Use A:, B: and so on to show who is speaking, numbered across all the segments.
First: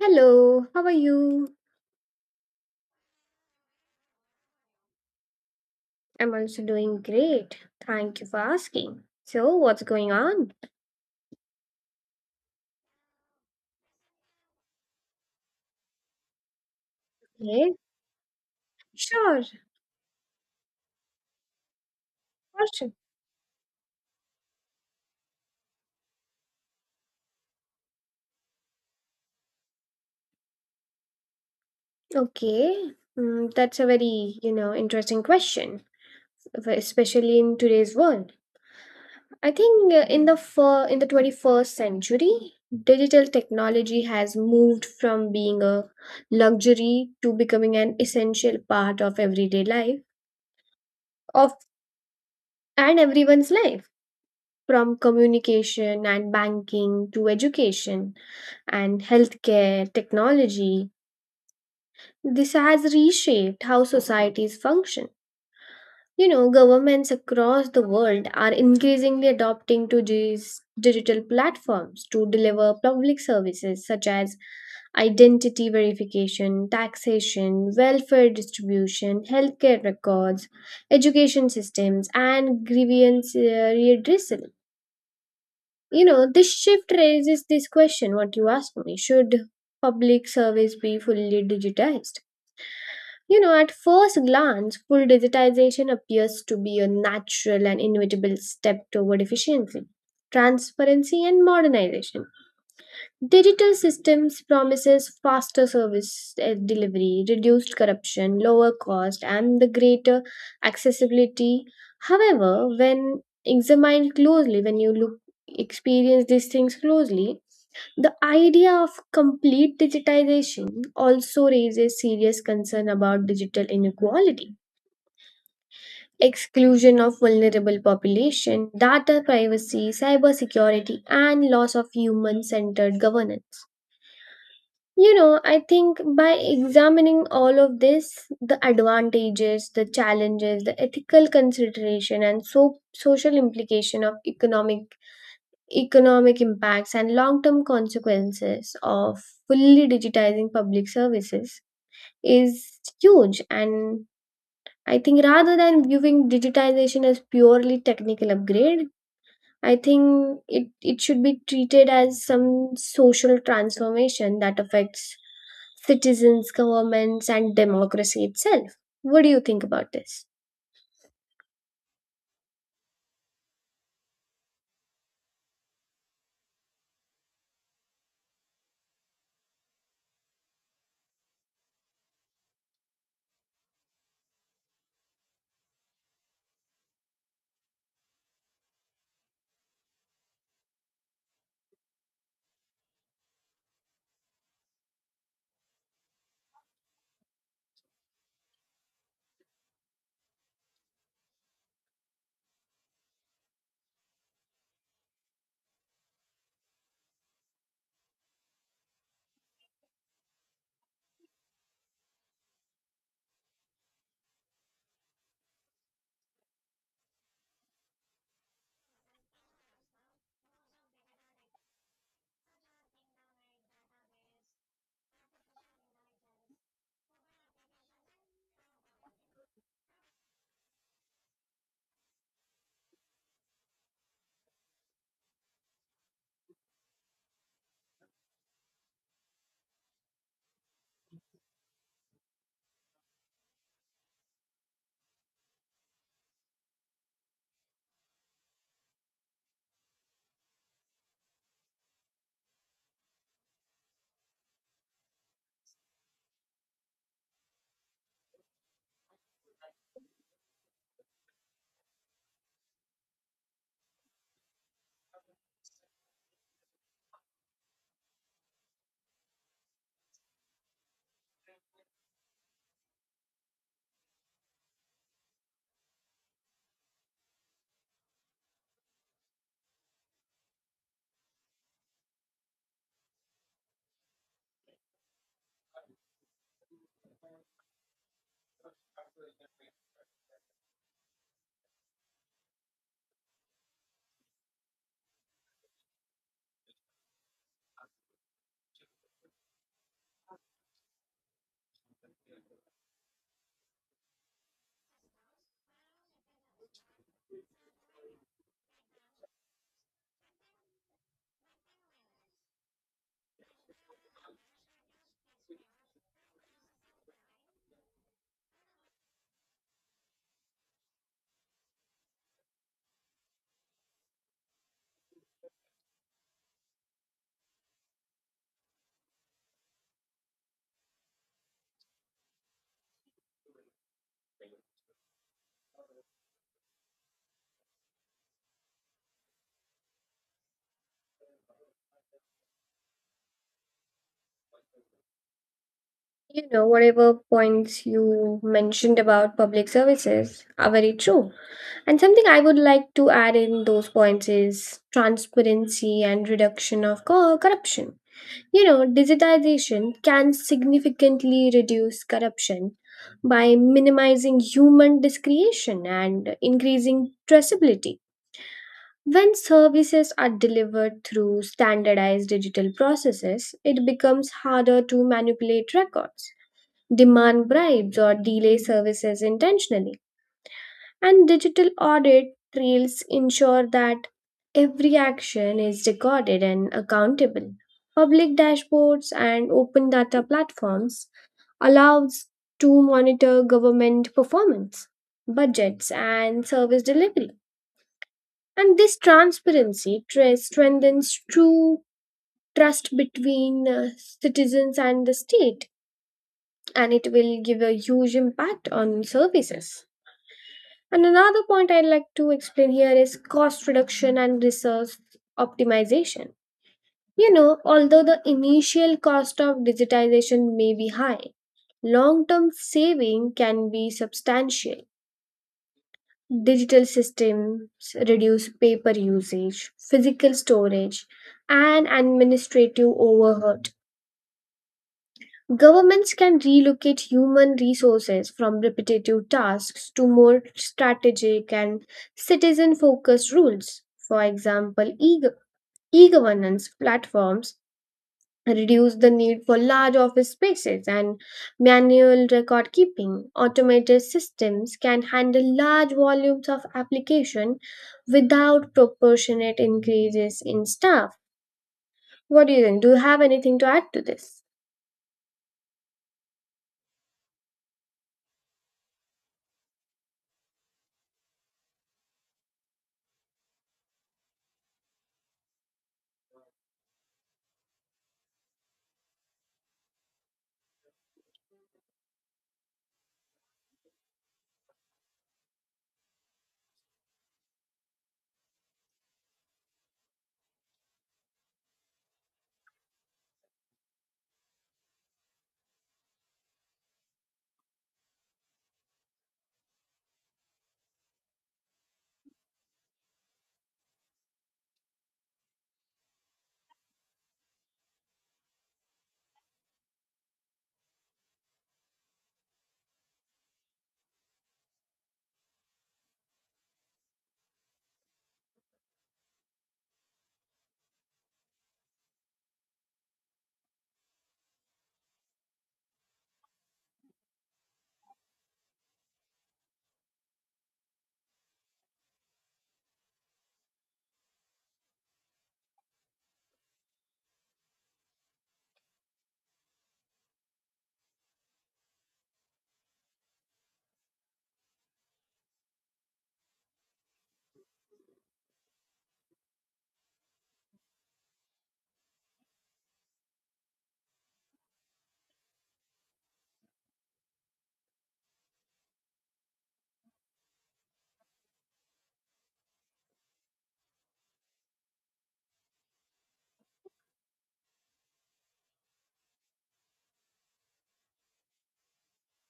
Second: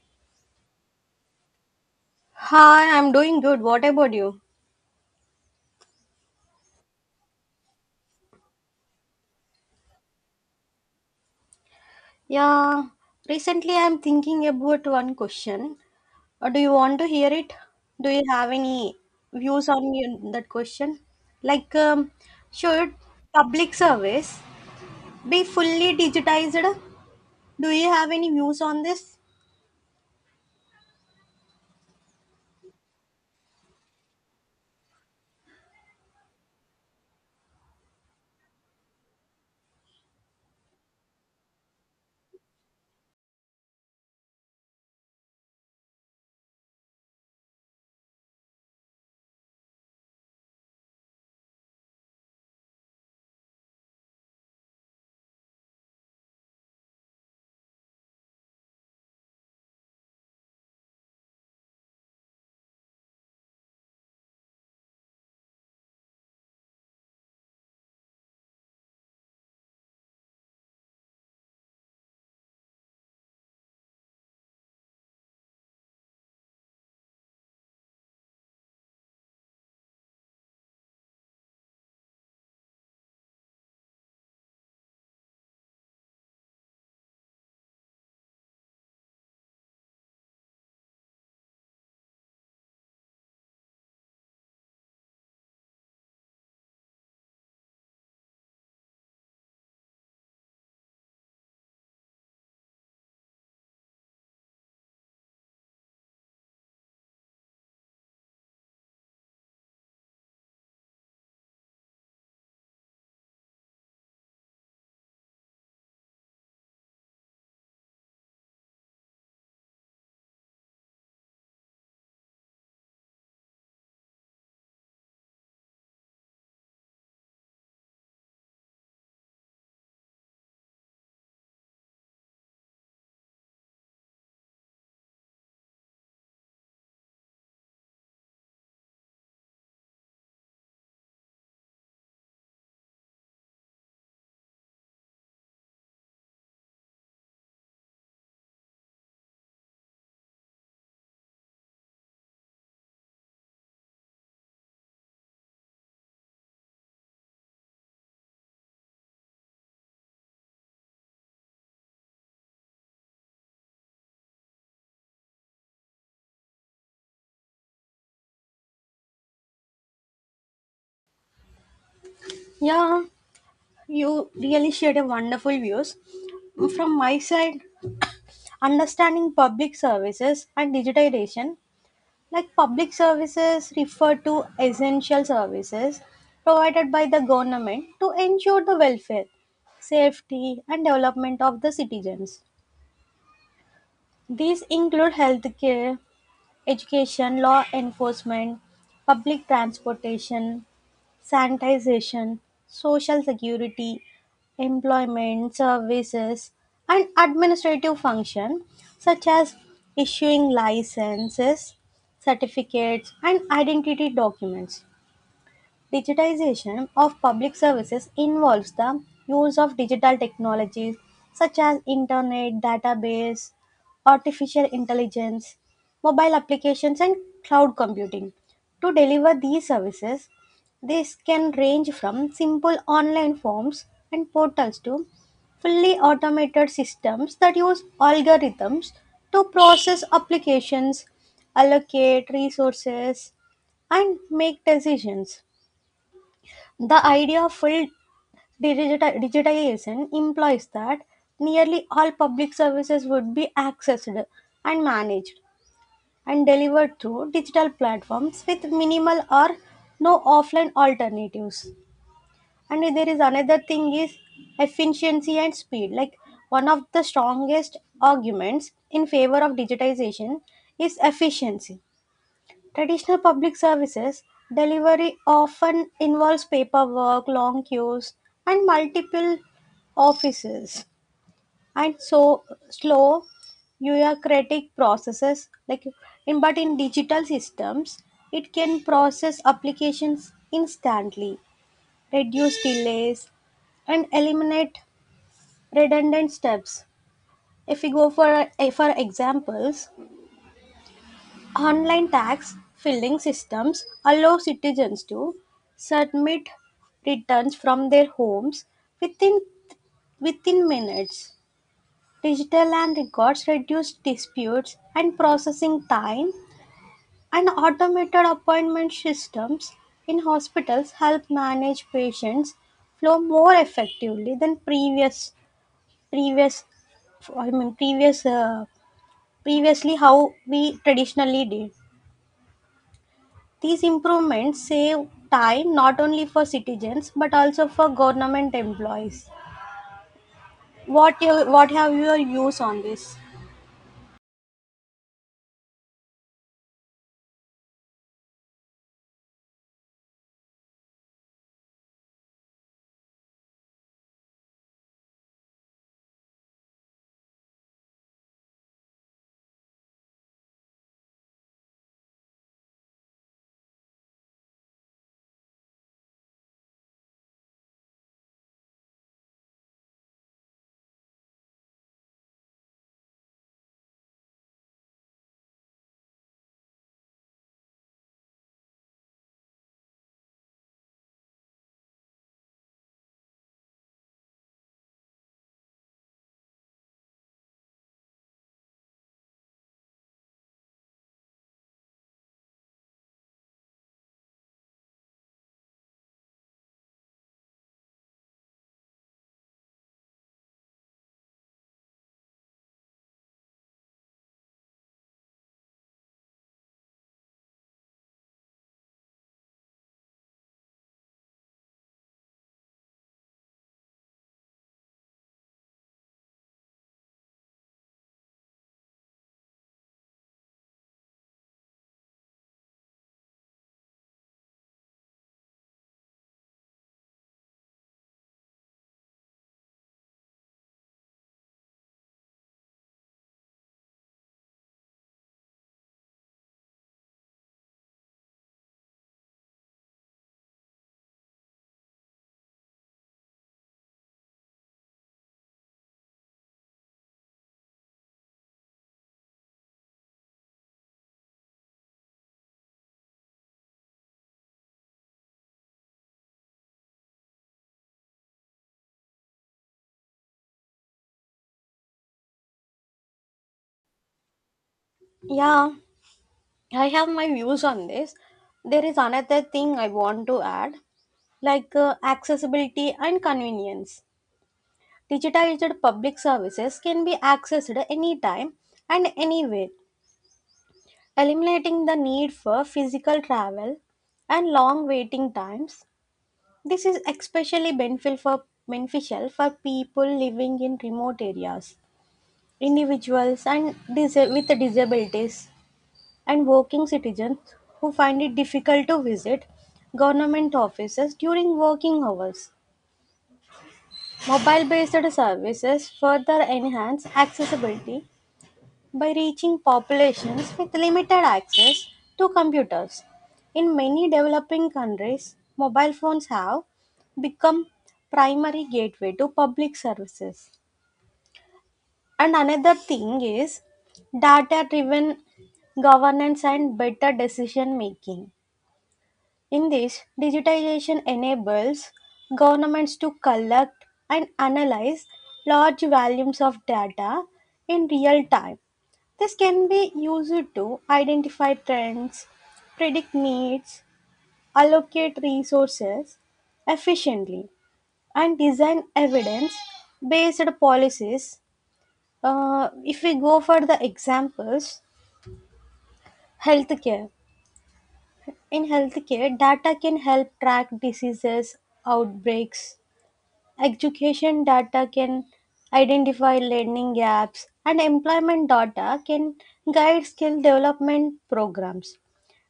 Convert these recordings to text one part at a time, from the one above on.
A: Hello, how are you?
B: Hi, I'm doing good. What about you?
A: I'm also doing great. Thank you for asking. So, what's going on?
B: Yeah, recently I'm thinking about one question. Do you want to hear it?
A: Okay,
B: Do you have any
A: sure.
B: views on that question? Like, um,
A: Question.
B: should public service be fully digitized? Do you have any views on this?
A: Okay, mm, that's a very, interesting question, especially in today's world. I think in the fir- in the 21st century, digital technology has moved from being a luxury to becoming an essential part of everyday life of and everyone's life, from communication and banking to education and healthcare, technology. This has reshaped how societies function. You know, governments across the world are increasingly adopting to these digital platforms to deliver public services such as identity verification, taxation, welfare distribution, healthcare records, education systems, and grievance redressal. You know, this shift raises this question what you asked me: should public service be fully digitized? You know, at first glance, full digitization appears to be a natural and inevitable step toward efficiency, transparency, and modernization. Digital systems promises faster service delivery, reduced corruption, lower cost, and the greater accessibility. However, when examined closely, when you look experience these things closely, the idea of complete digitization also raises serious concern about digital inequality, exclusion of vulnerable population, data privacy, cybersecurity, and loss of human-centered governance. You know, I think by examining all of this, the advantages, the challenges, the ethical consideration and so social implication of economic impacts and long-term consequences of fully digitizing public services is huge, and I think rather than viewing digitization as purely technical upgrade, I think it should be treated as some social transformation that affects citizens, governments, and democracy itself. What do you think about this?
B: Yeah, you really shared a wonderful views. From my side, understanding public services and digitization. Like, public services refer to essential services provided by the government to ensure the welfare, safety, and development of the citizens. These include healthcare, education, law enforcement, public transportation, sanitization, social security, employment services, and administrative function such as issuing licenses, certificates, and identity documents. Digitization of public services involves the use of digital technologies such as internet, database, artificial intelligence, mobile applications, and cloud computing. To deliver these services, this can range from simple online forms and portals to fully automated systems that use algorithms to process applications, allocate resources, and make decisions. The idea of full digitization implies that nearly all public services would be accessed and managed and delivered through digital platforms with minimal or no offline alternatives. And there is another thing is efficiency and speed. Like, one of the strongest arguments in favor of digitization is efficiency. Traditional public services delivery often involves paperwork, long queues, and multiple offices, and so slow bureaucratic processes. But in digital systems, it can process applications instantly, reduce delays, and eliminate redundant steps. If we go for examples, online tax filing systems allow citizens to submit returns from their homes within within minutes. Digital land records reduce disputes and processing time, and automated appointment systems in hospitals help manage patients flow more effectively than previous I mean previous uh, previously how we traditionally did. These improvements save time not only for citizens but also for government employees. What have your views on this?
A: You know, whatever points you mentioned about public services are very true. And something I would like to add in those points is transparency and reduction of corruption. You know, digitization can significantly reduce corruption by minimizing human discretion and increasing traceability. When services are delivered through standardized digital processes, it becomes harder to manipulate records, demand bribes, or delay services intentionally. And digital audit trails ensure that every action is recorded and accountable. Public dashboards and open data platforms allows to monitor government performance, budgets and service delivery. And this transparency strengthens true trust between citizens and the state, and it will give a huge impact on services. And another point I'd like to explain here is cost reduction and resource optimization. You know, although the initial cost of digitization may be high, long term saving can be substantial. Digital systems reduce paper usage, physical storage, and administrative overhead. Governments can relocate human resources from repetitive tasks to more strategic and citizen focused rules. For example, e governance platforms reduce the need for large office spaces and manual record keeping. Automated systems can handle large volumes of application without proportionate increases in staff. What do you think? Do you have anything to add to this?
B: Yeah, I have my views on this. There is another thing I want to add, accessibility and convenience. Digitized public services can be accessed anytime and anywhere, eliminating the need for physical travel and long waiting times. This is especially beneficial for people living in remote areas, individuals with disabilities, and working citizens who find it difficult to visit government offices during working hours. Mobile based services further enhance accessibility by reaching populations with limited access to computers. In many developing countries, mobile phones have become primary gateway to public services. And another thing is data driven governance and better decision making. In this, digitization enables governments to collect and analyze large volumes of data in real time. This can be used to identify trends, predict needs, allocate resources efficiently, and design evidence based policies. If we go for the examples, healthcare. In healthcare, data can help track diseases, outbreaks. Education data can identify learning gaps, and employment data can guide skill development programs.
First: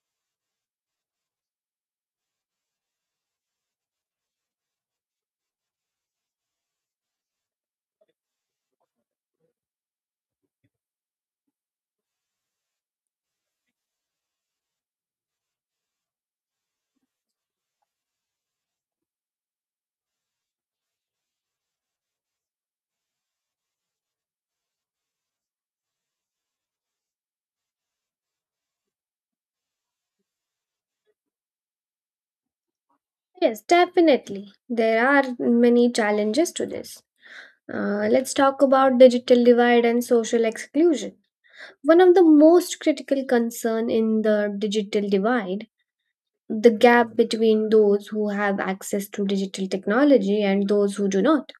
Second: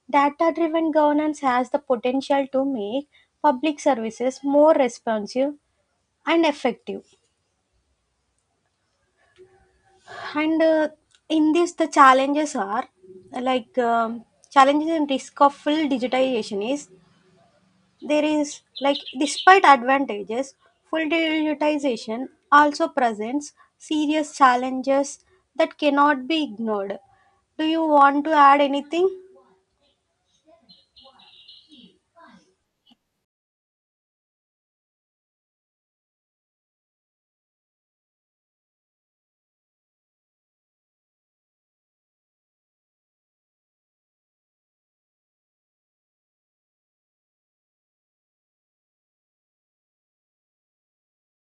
B: Data-driven governance has the potential to make public services more responsive and effective. And in this, the challenges are like um, challenges and risk of full digitization is there is like despite advantages, full digitization also presents serious challenges that cannot be ignored. Do you want to add anything?
A: Yes, definitely. There are many challenges to this. Let's talk about digital divide and social exclusion. One of the most critical concern in the digital divide, the gap between those who have access to digital technology and those who do not.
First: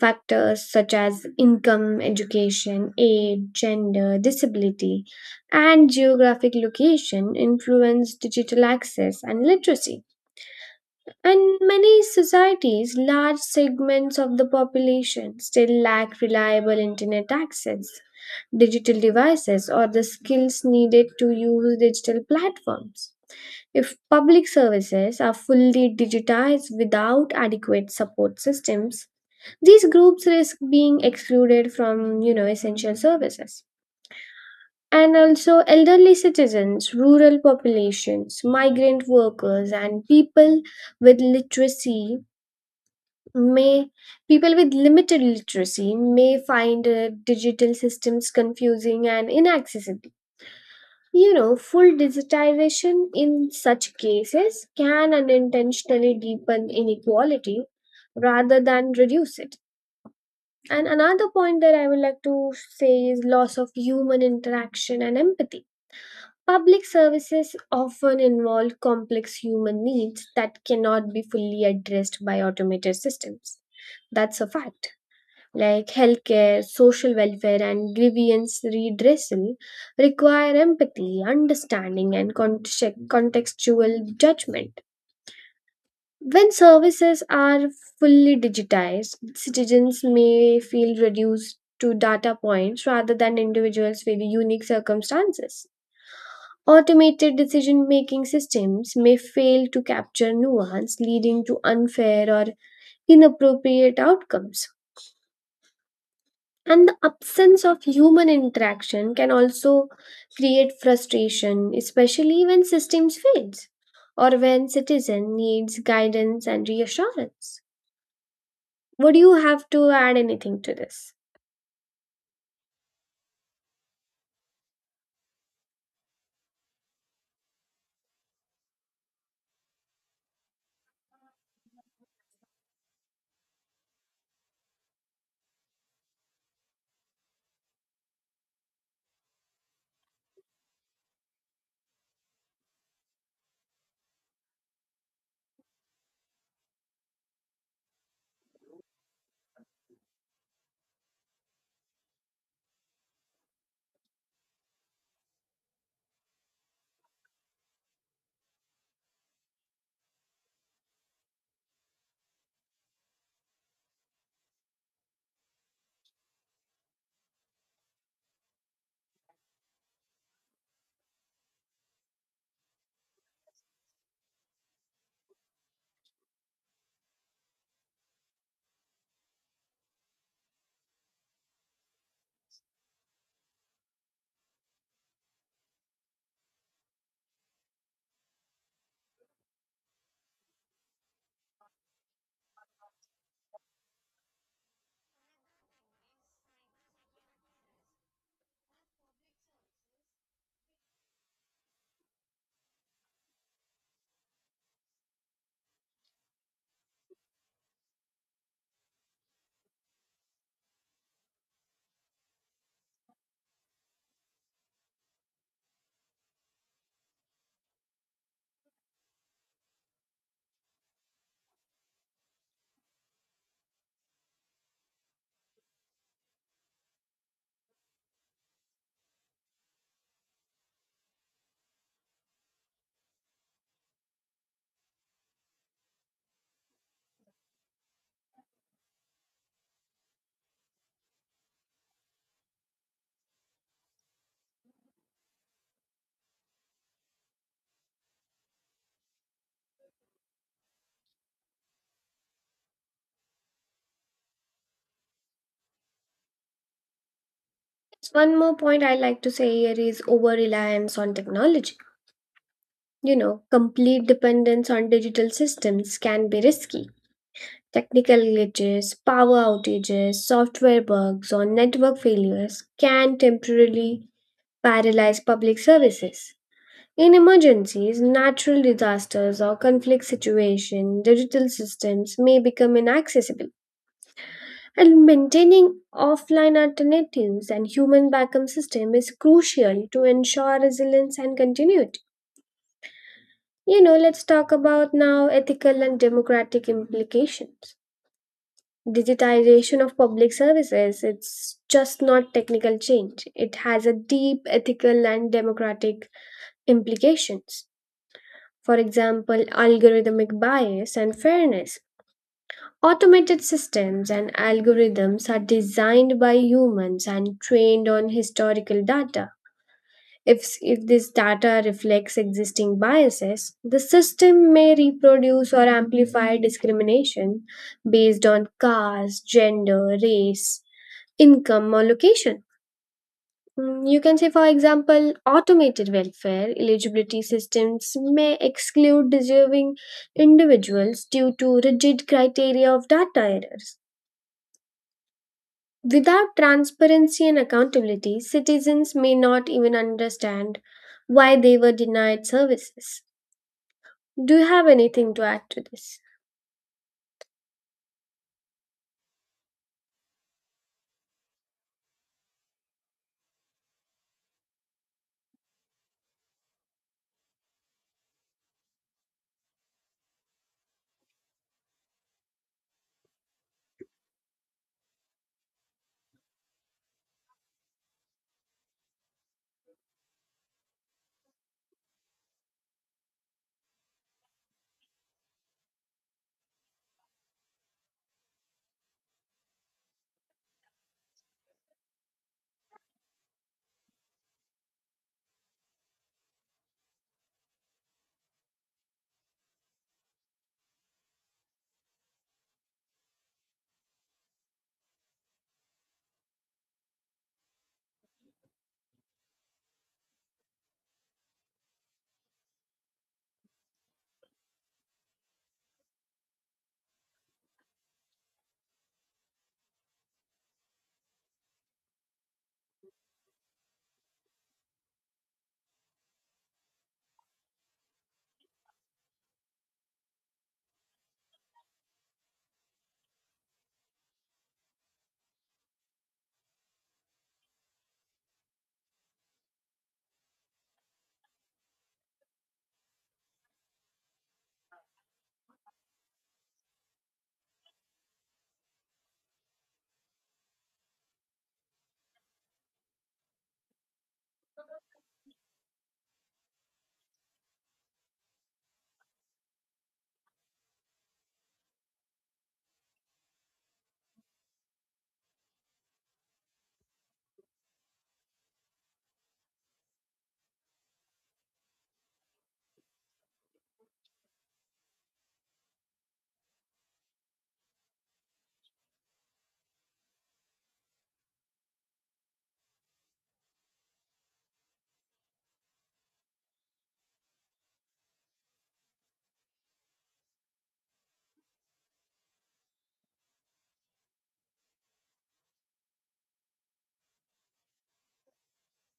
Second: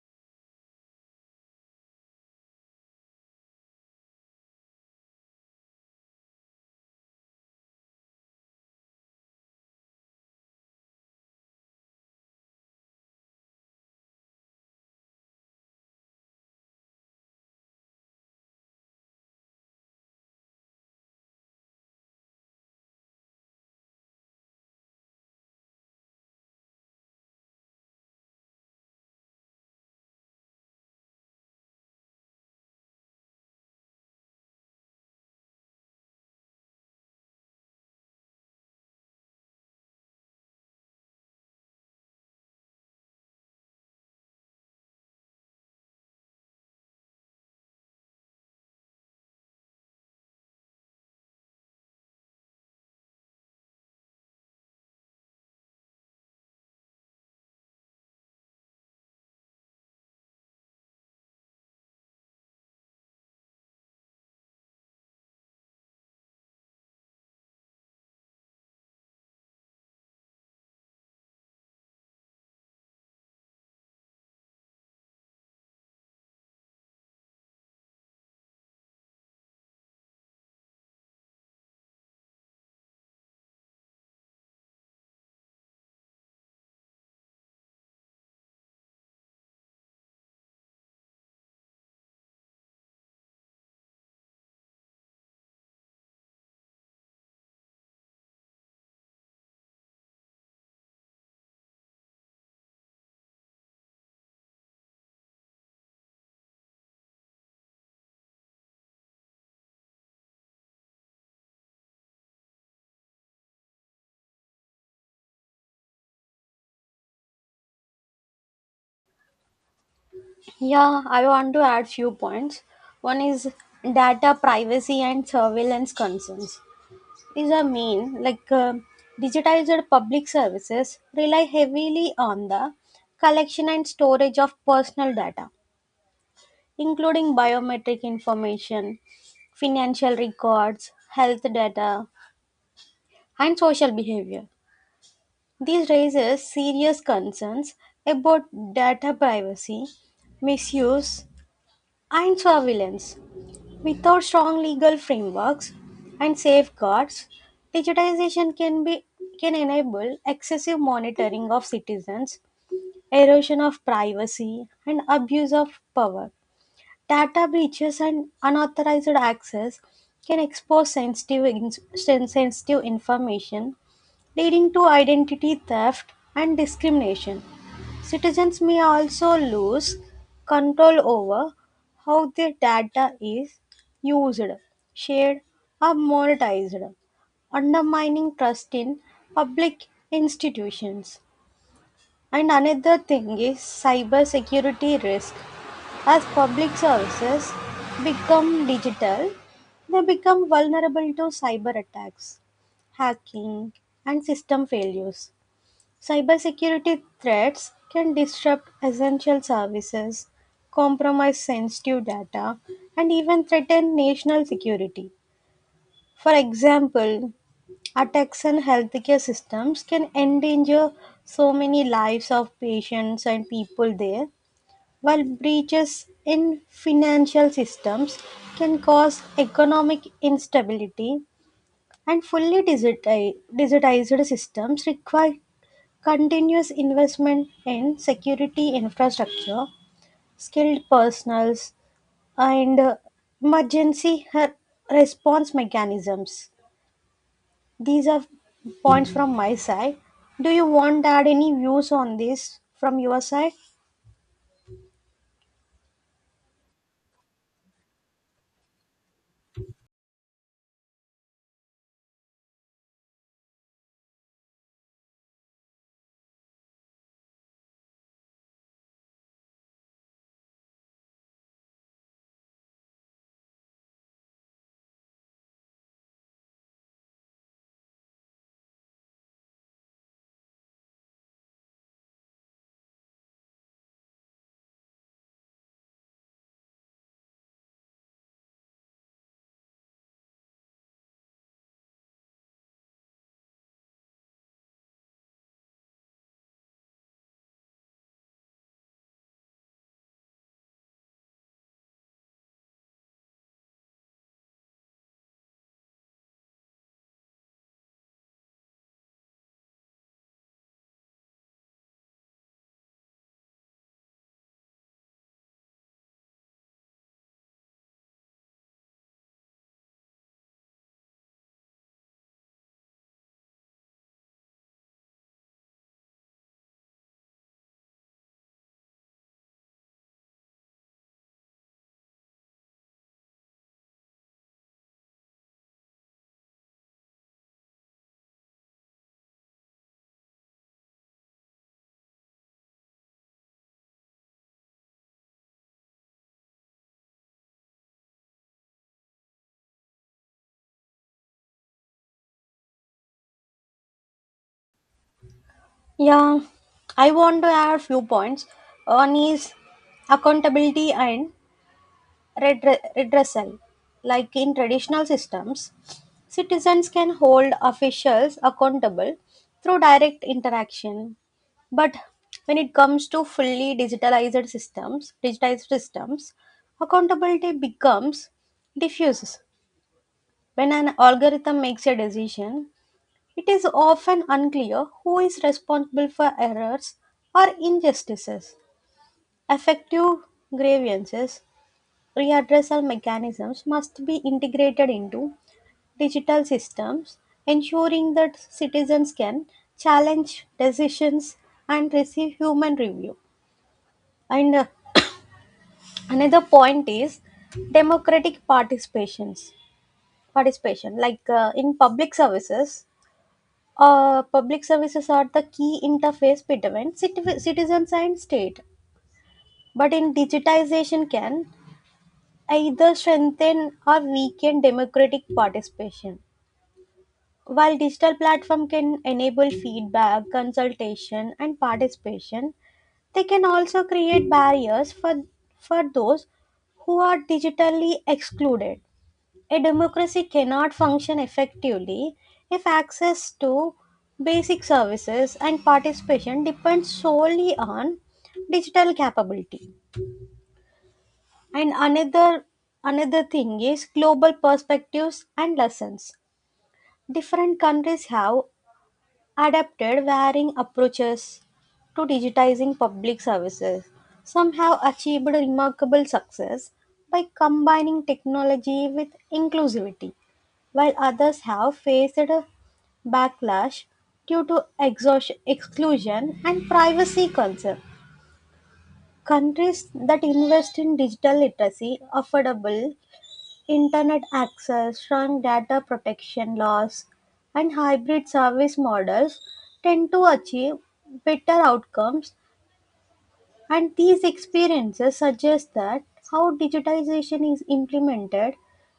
A: Factors such as income, education, age, gender, disability, and geographic location influence digital access and literacy. And many societies, large segments of the population still lack reliable internet access, digital devices, or the skills needed to use digital platforms. If public services are fully digitized without adequate support systems, these groups risk being excluded from, you know, essential services. And also elderly citizens, rural populations, migrant workers, and with literacy may people with limited literacy may find digital systems confusing and inaccessible. You know, full digitization in such cases can unintentionally deepen inequality rather than reduce it. And another point that I would like to say is loss of human interaction and empathy. Public services often involve complex human needs that cannot be fully addressed by automated systems. That's a fact. Like healthcare, social welfare, and grievance redressal require empathy, understanding, and contextual judgment. When services are fully digitized, citizens may feel reduced to data points rather than individuals with unique circumstances. Automated decision making systems may fail to capture nuance, leading to unfair or inappropriate outcomes. And the absence of human interaction can also create frustration, especially when systems fails or when citizen needs guidance and reassurance. Would you have to add anything to
B: Yeah,
A: this?
B: I want to add few points. One is data privacy and surveillance concerns. These are main, digitized public services rely heavily on the collection and storage of personal data, including biometric information, financial records, health data, and social behavior. This raises serious concerns about data privacy, misuse, and surveillance. Without strong legal frameworks and safeguards, digitization can be can enable excessive monitoring of citizens, erosion of privacy, and abuse of power. Data breaches and unauthorized access can expose sensitive information, leading to identity theft and discrimination. Citizens may also lose control over how their data is used, shared, or monetized, undermining trust in public institutions. And another thing is cybersecurity risk. As public services become digital, they become vulnerable to cyber attacks, hacking, and system failures. Cybersecurity threats can disrupt essential services, compromise sensitive data, and even threaten national security. For example, attacks on healthcare systems can endanger so many lives of patients and people there, while breaches in financial systems can cause economic instability, and fully digitized systems require continuous investment in security infrastructure, skilled personnels, and emergency response mechanisms. These are points from my side. Do you want to add any views on this from your side?
A: One more point I like to say here is over reliance on technology. You know, complete dependence on digital systems can be risky. Technical glitches, power outages, software bugs, or network failures can temporarily paralyze public services. In emergencies, natural disasters, or conflict situations, digital systems may become inaccessible. And maintaining offline alternatives and human backup system is crucial to ensure resilience and continuity. You know, let's talk about now ethical and democratic implications. Digitization of public services, it's just not technical change. It has a deep ethical and democratic implications. For example, algorithmic bias and fairness. Automated systems and algorithms are designed by humans and trained on historical data. If this data reflects existing biases, the system may reproduce or amplify discrimination based on caste, gender, race, income, or location. You can say, for example, automated welfare eligibility systems may exclude deserving individuals due to rigid criteria of data errors. Without transparency and accountability, citizens may not even understand why they were denied services. Do you have anything to add to this?
B: Yeah, I want to add few points. One is accountability and redressal. Like, in traditional systems, citizens can hold officials accountable through direct interaction. But when it comes to digitized systems, accountability becomes diffuse. When an algorithm makes a decision, it is often unclear who is responsible for errors or injustices. Effective grievances readdressal mechanisms must be integrated into digital systems, ensuring that citizens can challenge decisions and receive human review. And another point is democratic participations. Participation, public services are the key interface between citizens and state. But in digitization, can either strengthen or weaken democratic participation. While digital platform can enable feedback, consultation, and participation, they can also create barriers for those who are digitally excluded. A democracy cannot function effectively if access to basic services and participation depends solely on digital capability. And another Another thing is global perspectives and lessons. Different countries have adapted varying approaches to digitizing public services. Some have achieved remarkable success by combining technology with inclusivity, while others have faced a backlash due to exclusion and privacy concerns. Countries that invest in digital literacy, affordable Internet access, strong data protection laws, and hybrid service models tend to achieve better outcomes, and these experiences suggest that how digitization is implemented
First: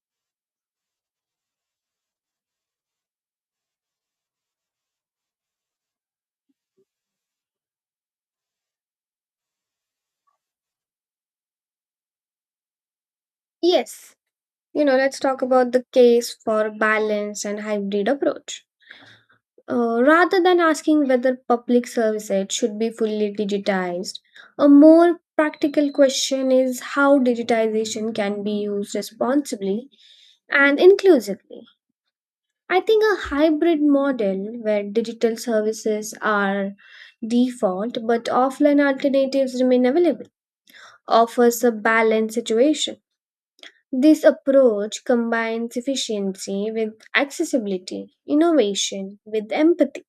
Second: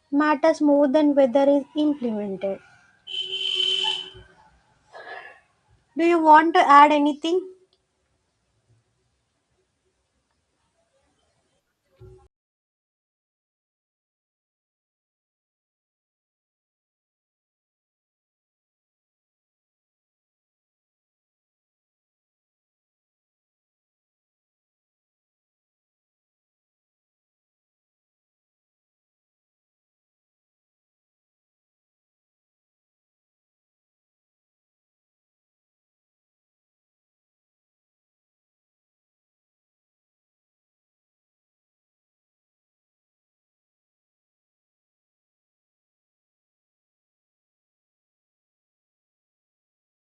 B: matters more than whether it's implemented. Do you want to add anything?
A: Yes. You know, let's talk about the case for balance and hybrid approach. Rather than asking whether public service aid should be fully digitized, a more practical question is how digitization can be used responsibly and inclusively. I think a hybrid model where digital services are default but offline alternatives remain available offers a balanced situation. This approach combines efficiency with accessibility, innovation with empathy,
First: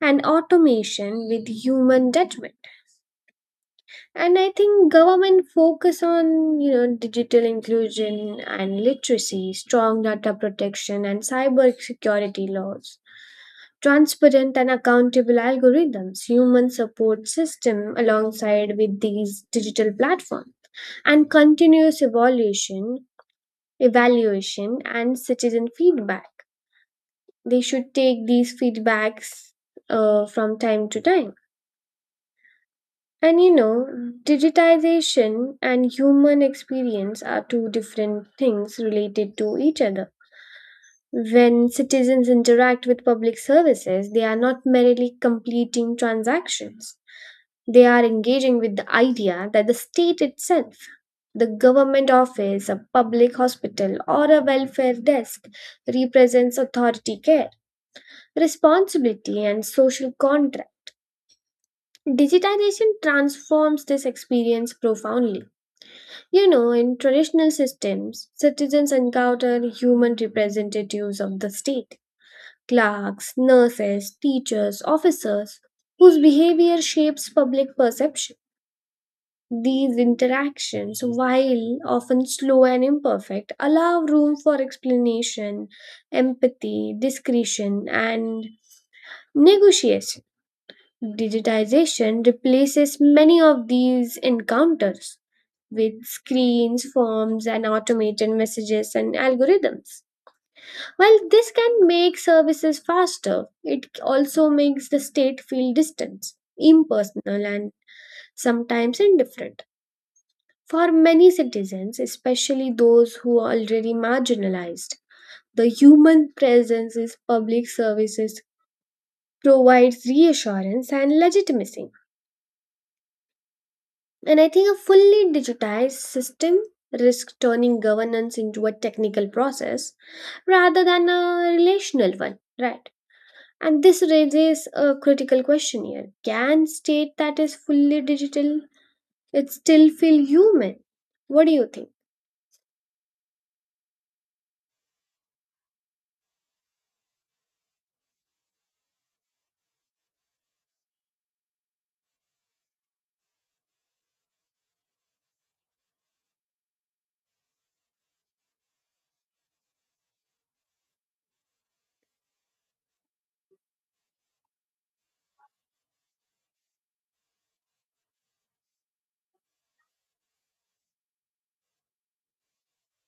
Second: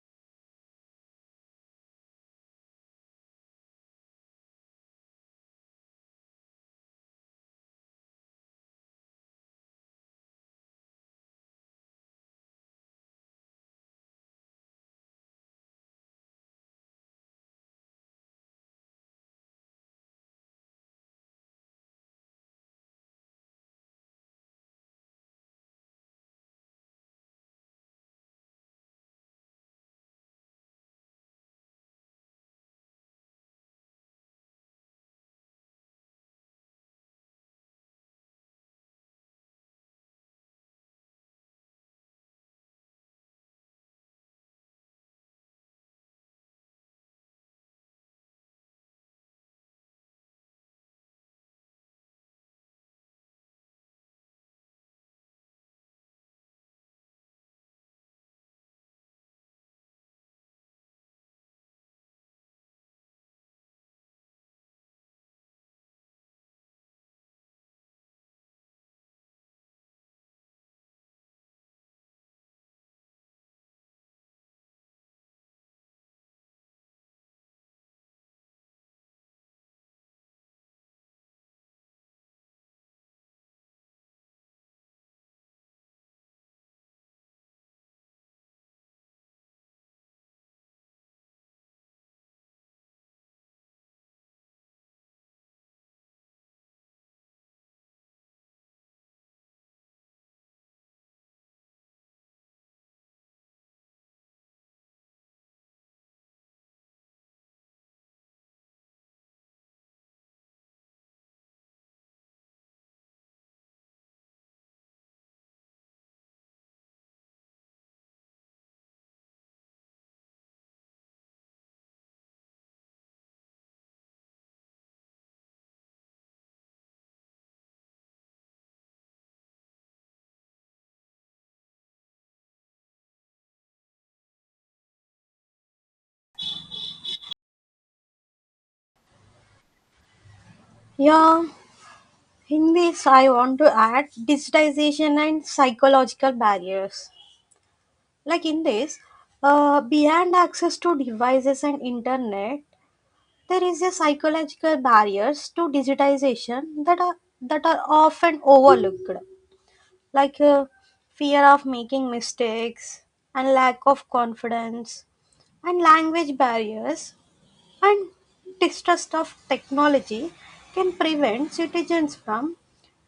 A: and automation with human judgment. And I think government focus on, you know, digital inclusion and literacy, strong data protection and cyber security laws, transparent and accountable algorithms, human support system alongside with these digital platforms, and continuous evaluation and citizen feedback. They should take these feedbacks from time to time. And you know, digitization and human experience are two different things related to each other. When citizens interact with public services, they are not merely completing transactions. They are engaging with the idea that the state itself, the government office, a public hospital, or a welfare desk represents authority care, responsibility, and social contract. Digitization transforms this experience profoundly. You know, in traditional systems, citizens encounter human representatives of the state, clerks, nurses, teachers, officers, whose behavior shapes public perception. These interactions, while often slow and imperfect, allow room for explanation, empathy, discretion, and negotiation. Digitization replaces many of these encounters with screens, forms, and automated messages and algorithms. While this can make services faster, it also makes the state feel distant, impersonal, and sometimes indifferent. For many citizens, especially those who are already marginalized, the human presence in public services provides reassurance and legitimacy. And I think a fully digitized system risks turning governance into a technical process rather than a relational one, right? And this raises a critical question here. Can state that is fully digital it still feel human?
B: Yeah,
A: What do you think?
B: in this, I want to add digitization and psychological barriers. Like, in this, beyond access to devices and internet, there is a psychological barriers to digitization that are often overlooked, like uh, fear of making mistakes and lack of confidence, and language barriers and distrust of technology can prevent citizens from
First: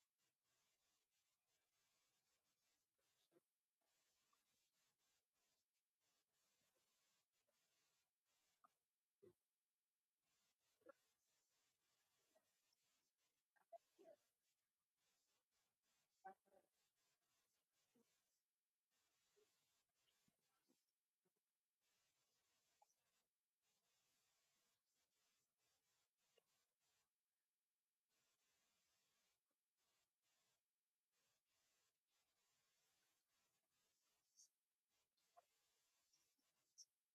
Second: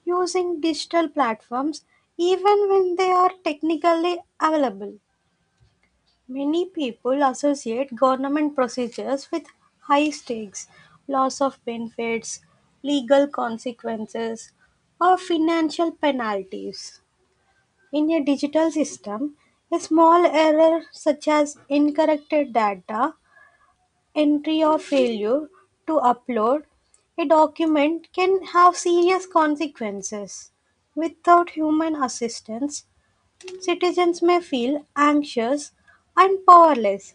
B: using digital platforms even when they are technically available. Many people associate government procedures with high stakes, loss of benefits, legal consequences, or financial penalties. In a digital system, a small error such as incorrect data, entry, or failure to upload a document can have serious consequences. Without human assistance, citizens may feel anxious and powerless.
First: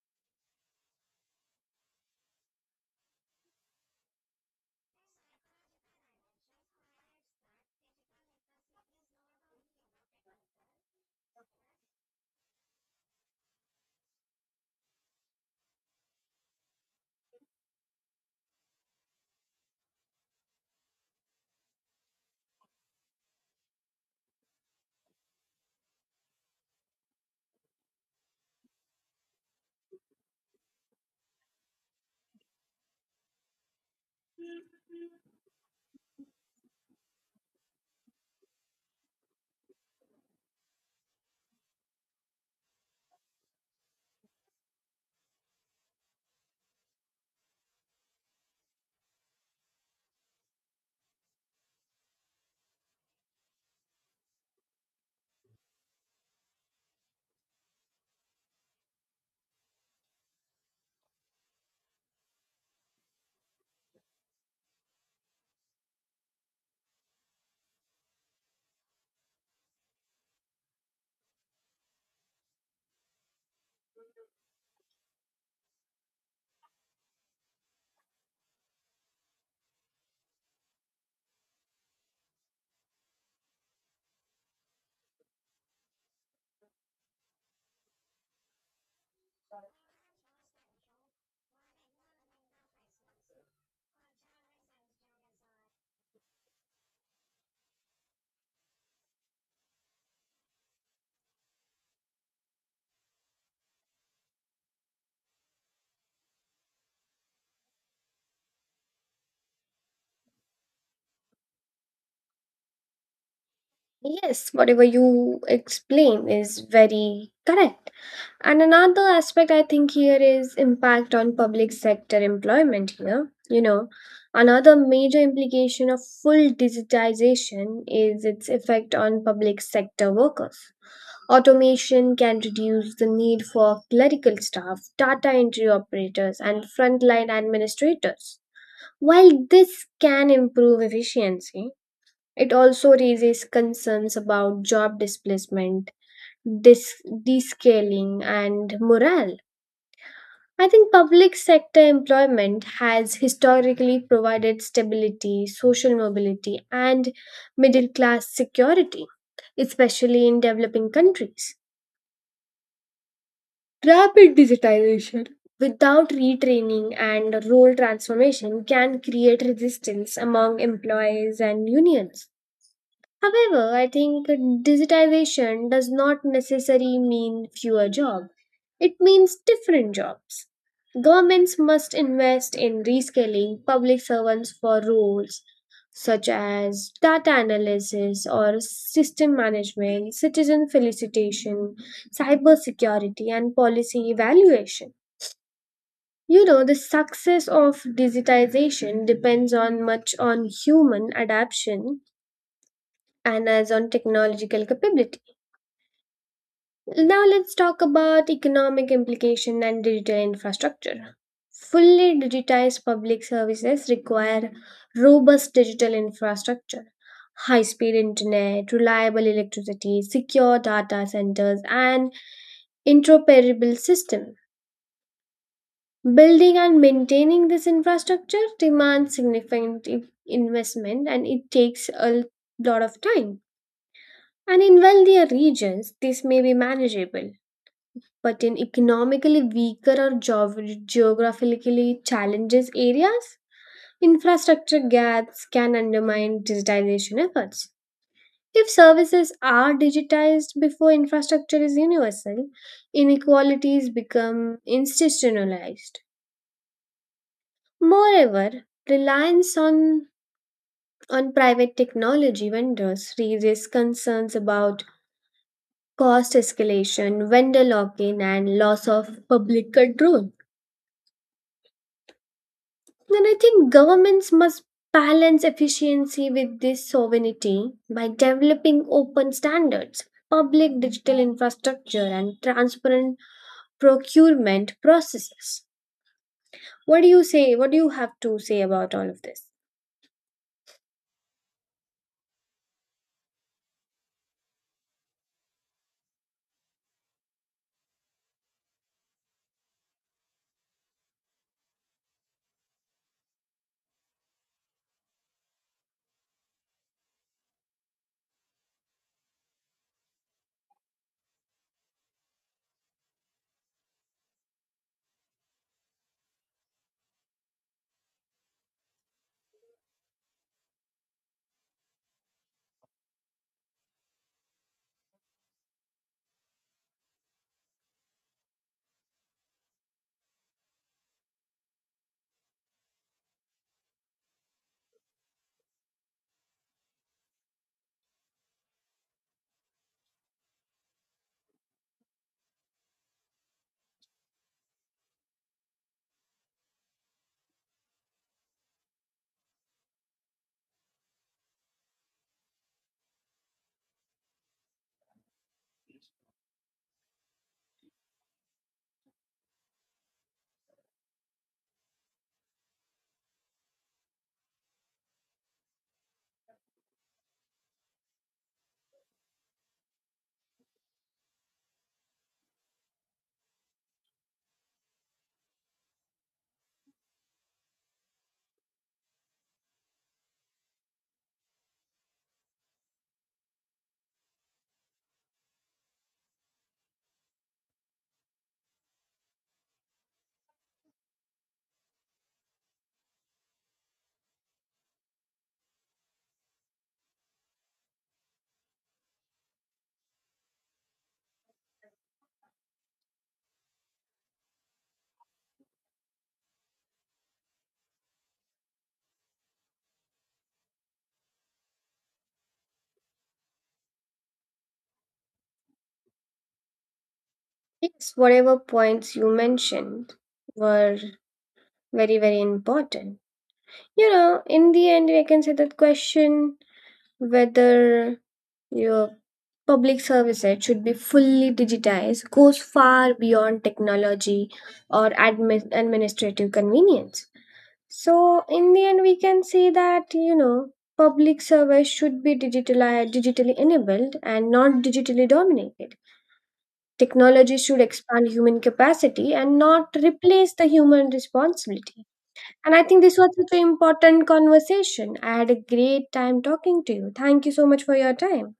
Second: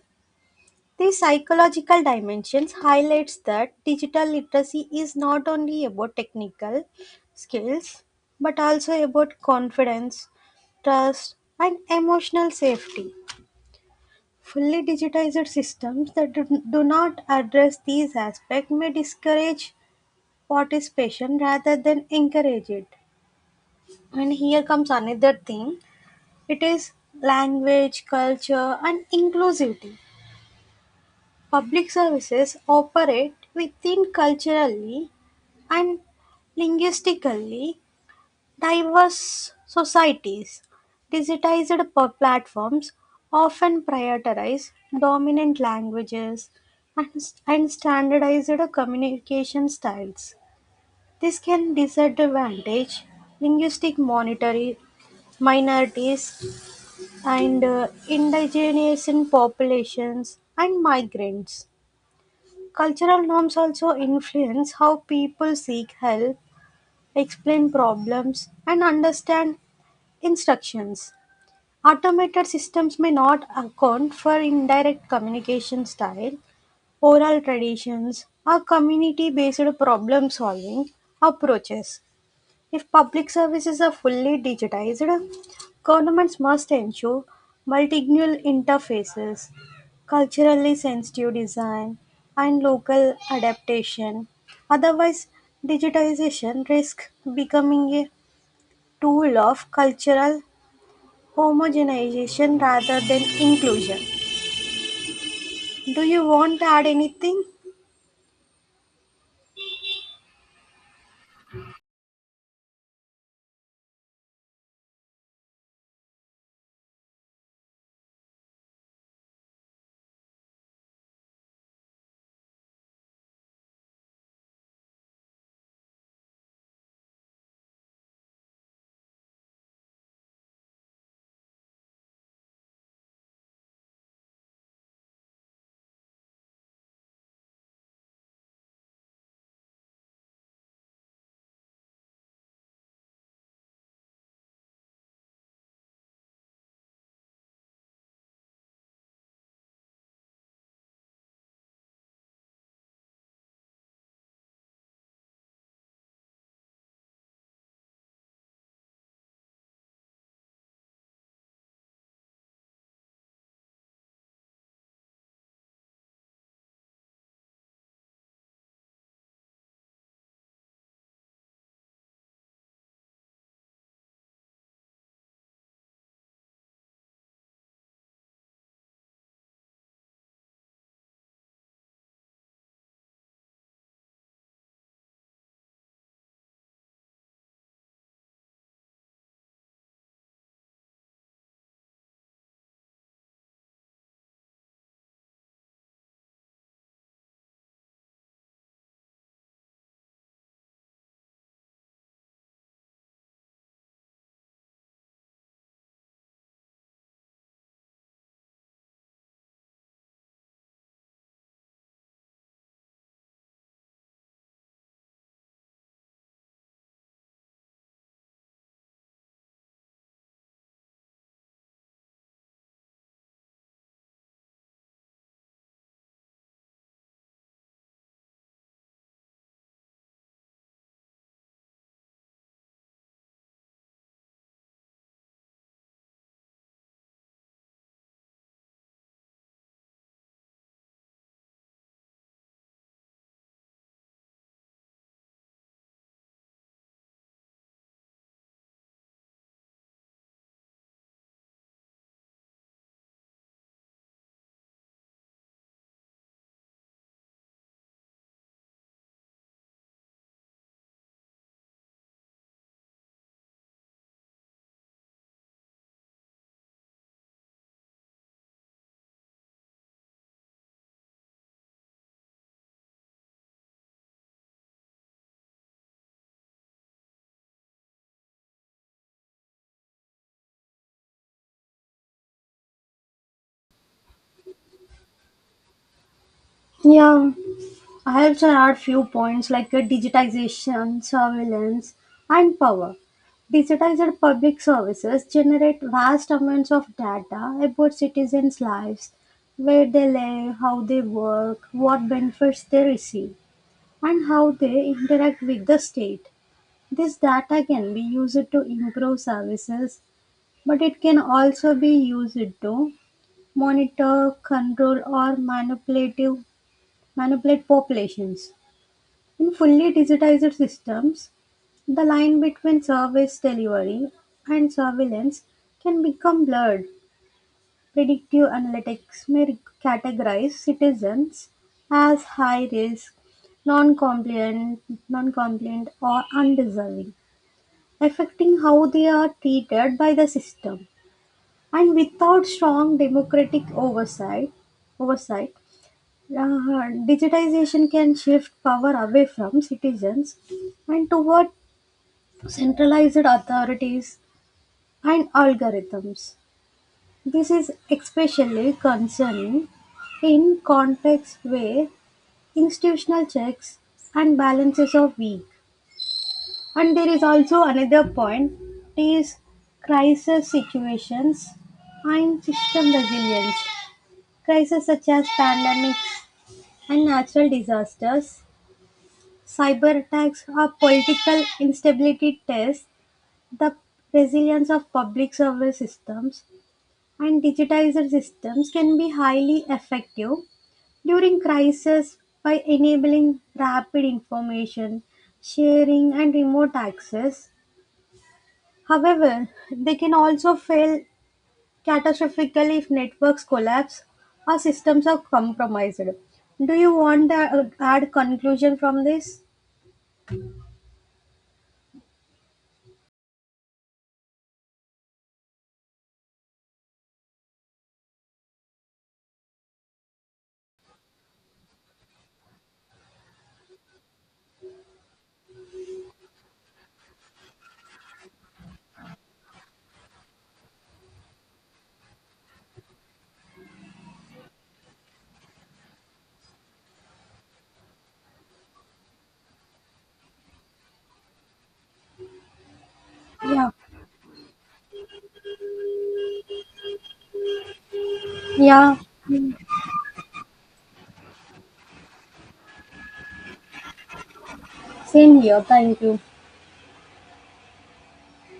B: The psychological dimensions highlights that digital literacy is not only about technical skills but also about confidence, trust, and emotional safety. Fully digitized systems that do not address these aspects may discourage participation rather than encourage it. And here comes another thing, it is language, culture, and inclusivity. Public services operate within culturally and linguistically diverse societies. Digitized platforms often prioritize dominant languages and, and standardized communication styles. This can disadvantage linguistic monitoring minorities and indigenous populations and migrants. Cultural norms also influence how people seek help, explain problems, and understand instructions. Automated systems may not account for indirect communication style, oral traditions, or community based problem solving approaches. If public services are fully digitized, governments must ensure multilingual interfaces, culturally sensitive design, and local adaptation. Otherwise, digitization risks becoming a tool of cultural homogenization rather than inclusion. Do you want to add anything?
A: Yes, whatever you explain is very correct. And another aspect I think here is impact on public sector employment here. You know, another major implication of full digitization is its effect on public sector workers. Automation can reduce the need for clerical staff, data entry operators, and frontline administrators. While this can improve efficiency, it also raises concerns about job displacement, descaling, and morale. I think public sector employment has historically provided stability, social mobility, and middle class security, especially in developing countries. Rapid digitization without retraining and role transformation can create resistance among employees and unions. However, I think digitization does not necessarily mean fewer jobs. It means different jobs. Governments must invest in reskilling public servants for roles such as data analysis or system management, citizen felicitation, cybersecurity, and policy evaluation. You know, the success of digitization depends on much on human adaptation and as on technological capability. Now let's talk about economic implication and digital infrastructure. Fully digitized public services require robust digital infrastructure, high speed internet, reliable electricity, secure data centers, and interoperable system. Building and maintaining this infrastructure demands significant investment and it takes a lot of time. And in wealthier regions, this may be manageable, but in economically weaker or geographically challenged areas, infrastructure gaps can undermine digitization efforts. If services are digitized before infrastructure is universal, inequalities become institutionalized. Moreover, reliance on private technology vendors raises concerns about cost escalation, vendor lock in, and loss of public control. And I think governments must balance efficiency with this sovereignty by developing open standards, public digital infrastructure, and transparent procurement processes. What do you
B: Yeah,
A: say? What do you have
B: I
A: to
B: have there
A: say
B: are
A: about
B: few
A: all of this?
B: points digitization, surveillance, and power. Digitized public services generate vast amounts of data about citizens' lives, where they live, how they work, what benefits they receive, and how they interact with the state. This data can be used to improve services, but it can also be used to monitor, control, or manipulative, manipulate populations. In fully digitized systems, the line between service delivery and surveillance can become blurred. Predictive analytics may categorize citizens as high risk, non-compliant, non-compliant or undeserving, affecting how they are treated by the system. And without strong democratic oversight, oversight digitization can shift power away from citizens and toward centralized authorities and algorithms. This is especially concerning in contexts where institutional checks and balances are weak. And there is also another point is crisis situations and system resilience. Crises such as pandemics and natural disasters, cyber attacks are political instability tests the resilience of public service systems, and digitizer systems can be highly effective during crisis by enabling rapid information sharing and remote access. However, they can also fail catastrophically if networks collapse or systems are compromised. Do you want to add conclusion from this?
A: Yes, whatever points you mentioned were very, very important. You know, in the end, I can say that question whether your public services should be fully digitized goes far beyond technology or admin, administrative convenience. So, in the end, we can say that, you know, public service should be digitalized, digitally
B: Yeah.
A: enabled, and not digitally dominated. Technology should expand human
B: Yeah.
A: capacity and not replace the human responsibility. And I think this was such an important conversation. I
B: 心里
A: had a
B: 有担
A: great
B: 忧。
A: time talking to you. Thank you so much for your time.